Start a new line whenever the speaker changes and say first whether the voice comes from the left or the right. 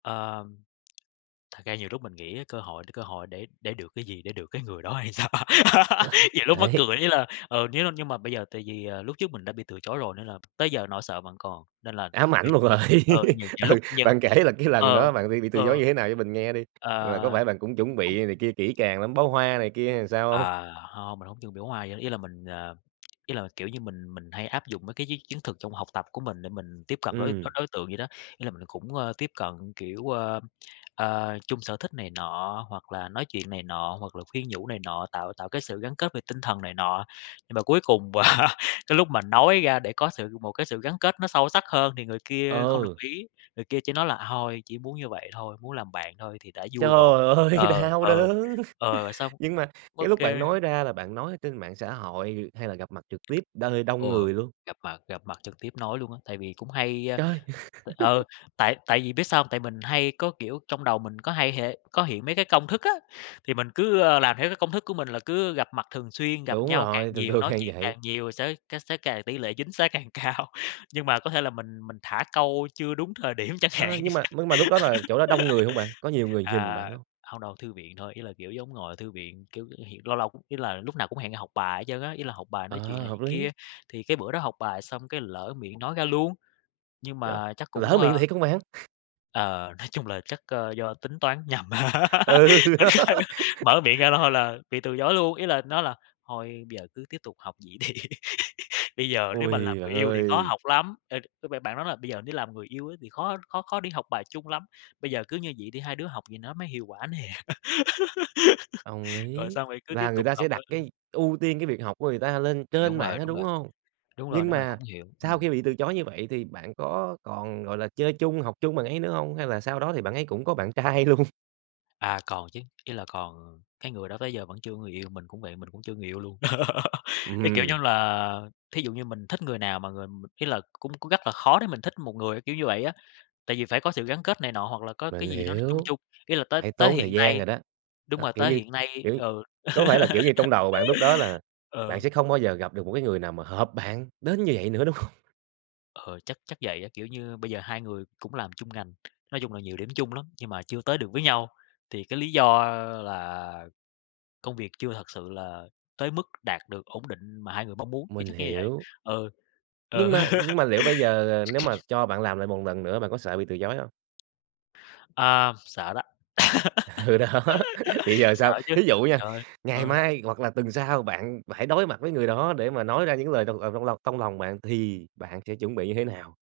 left: Ờ, ừm. Thật ra nhiều lúc mình nghĩ á, cơ hội thì cơ hội để để được cái gì, để được cái người đó hay sao?
right: Ờ,
left: Nhiều lúc mắc
right: đấy.
left: cười, ý là, ờ, nếu nếu như mà bây giờ tại vì, à, lúc trước mình đã bị từ chối rồi nên là tới giờ nỗi sợ vẫn còn, nên là
right: Ám ảnh
left: nhiều
right: một rồi.
left: mình ừ, nhiều nhiều
right: Ừ,
left: lúc nhiều
right: bạn kể là cái lần
left: ờ,
right: đó bạn bị bị từ chối
left: ờ.
right: như thế nào cho mình nghe đi,
left: À.
right: là có phải bạn cũng chuẩn
left: Không.
right: bị này kia kỹ càng lắm, bó hoa này kia hay sao hông?
left: À, hông, mình hông dùng nước hoa gì hết, ý là mình, ờ ý là kiểu như mình mình hay áp dụng mấy cái chiến chiến thuật trong học tập của mình để mình tiếp cận đối đối
right: Ừm.
left: đối tượng vậy đó. Ý là mình cũng, ơ, tiếp cận kiểu, a, a, chung sở thích này nọ, hoặc là nói chuyện này nọ, hoặc là khuyên nhủ này nọ, tạo tạo cái sự gắn kết về tinh thần này nọ. Nhưng mà cuối cùng cái lúc mà nói ra để có sự một cái sự gắn kết nó sâu sắc hơn thì người kia không đồng
right: Ờ.
left: ý, người kia chỉ nói là thôi, chỉ muốn như vậy thôi, muốn làm bạn thôi thì đã vui rồi.
right: Trời ơi,
left: Ờ,
right: đau
left: ừ,
right: đớn!
left: ờ, và xong
right: Nhưng mà
left: ô
right: cái lúc
left: kê.
right: bạn nói ra là bạn nói ở trên mạng xã hội, hay là gặp mặt trực tiếp nơi
left: Ừ,
right: đông người luôn?
left: gặp mặt gặp mặt trực tiếp nói luôn á, tại vì cũng hay, a,
right: Trời!
left: tại ừ, tại tại vì biết sao hông? Tại mình hay có kiểu trong đầu mình có hay hệ có hiện mấy cái công thức á, thì mình cứ, a, làm theo cái công thức của mình là cứ gặp mặt thường xuyên, gặp
right: Đúng
left: nhau càng
right: rồi, thường
left: nhiều,
right: thường
left: nói
right: hay
left: chuyện
right: vậy.
left: càng nhiều sẽ c sẽ càng tỉ lệ chính xác càng cao. Nhưng mà có thể là mình mình thả câu chưa đúng thời điểm chẳng hạn.
right: Ơ, nhưng mà mưng mà lúc đó là chỗ đó đông người hông bạn, có nhiều người nhìn
left: À,
right: bạn hông?
left: hông đâu, thư viện thôi, ý là kiểu giống ngồi ở thư viện. Kiểu, hẹn lâu lâu ý là lúc nào cũng hẹn học bài hết trơn á, ý là học bài nói chuyện
right: Ờ,
left: này
right: hợp
left: chuyện kia.
right: lý!
left: Thì cái bữa đó học bài xong cái lỡ miệng nói ra luôn, nhưng
right: Chết,
left: mà chắc cũng,
right: lỡ
left: a
right: miệng thiệt hông bạn?
left: ờ, nói chung là chắc, a, do tính toán nhầm.
right: Ừ,
left: Ô
right: đó.
left: kê, mở miệng ra là thôi là bị từ chối luôn. Ý là nói là "Thôi bây giờ cứ tiếp tục học vậy đi, bây giờ nếu mà
right: Ôi,
left: làm
right: bạn
left: người yêu thì khó
right: ơi!
left: học lắm." Ê, cứ b bạn nói là "Bây giờ nếu làm người yêu ấy thì khó khó khó đi học bài chung lắm, bây giờ cứ như vậy đi, hai đứa học vậy nó mới hiệu quả nè."
right: Đồng
left: Rồi
right: ý.
left: xong rồi cứ tiếp
right: Là người
left: tục
right: ta sẽ
left: học
right: đặt
left: thôi.
right: cái ưu tiên cái việc học của người ta lên
left: Ừ,
right: trên
left: đúng
right: bạn
left: rồi,
right: á,
left: đúng
right: đúng
left: rồi.
right: hông?
left: Đúng rồi,
right: Nhưng
left: nên mình
right: mà
left: cũng hiểu,
right: sau
left: ừm.
right: khi bị từ chối như vậy thì bạn có còn, gọi là, chơi chung, học chung bạn ấy nữa hông, hay là sau đó thì bạn ấy cũng có bạn trai luôn?
left: À, còn chứ, ý là còn cái người đó tới giờ vẫn chưa có người yêu. Mình cũng vậy, mình cũng chưa người yêu luôn.
right: Ừm
left: Cái kiểu như
right: hưm.
left: là thí dụ như mình thích người nào mà người m ý là cũng cũng rất là khó để mình thích một người, kiểu như vậy á. Tại vì phải có sự gắn kết này nọ hoặc là có cái
right: Mình
left: gì đó nó chung
right: hiểu.
left: chung. Ý là tới
right: Phải
left: tới
right: tốn thời
left: hiện
right: gian
left: nay
right: rồi đó.
left: đúng
right: Đó.
left: rồi,
right: Kiểu
left: tới
right: như
left: hiện nay
right: kiểu,
left: ừ.
right: có phải là, kiểu như, trong đầu bạn lúc đó là bạn
left: Ờ.
right: sẽ không bao giờ gặp được một cái người nào mà hợp bạn đến như vậy nữa, đúng hông?
left: Ờ, chắc chắc vậy á, kiểu như, bây giờ hai người cũng làm chung ngành, nói chung là nhiều điểm chung lắm, nhưng mà chưa tới được với nhau. Thì cái lý do là công việc chưa thật sự là tới mức đạt được ổn định mà hai người mong muốn. Thì
right: Mình
left: chắc như vậy,
right: hiểu.
left: ừ.
right: Nhưng
left: Ừ.
right: mà nhưng mà liệu bây giờ, à, nếu mà cho bạn làm lại một lần nữa bạn có sợ bị từ chối hông?
left: Ờ, sợ đó.
right: Ừ, đó, thì giờ
left: Sợ
right: sao?
left: chứ,
right: Thí dụ nha,
left: trời ơi!
right: ngày
left: Ừ.
right: mai hoặc là tuần sau bạn phải đối mặt với người đó để mà nói ra những lời trong, à, trong lòng trong lòng bạn thì bạn sẽ chuẩn bị như thế nào?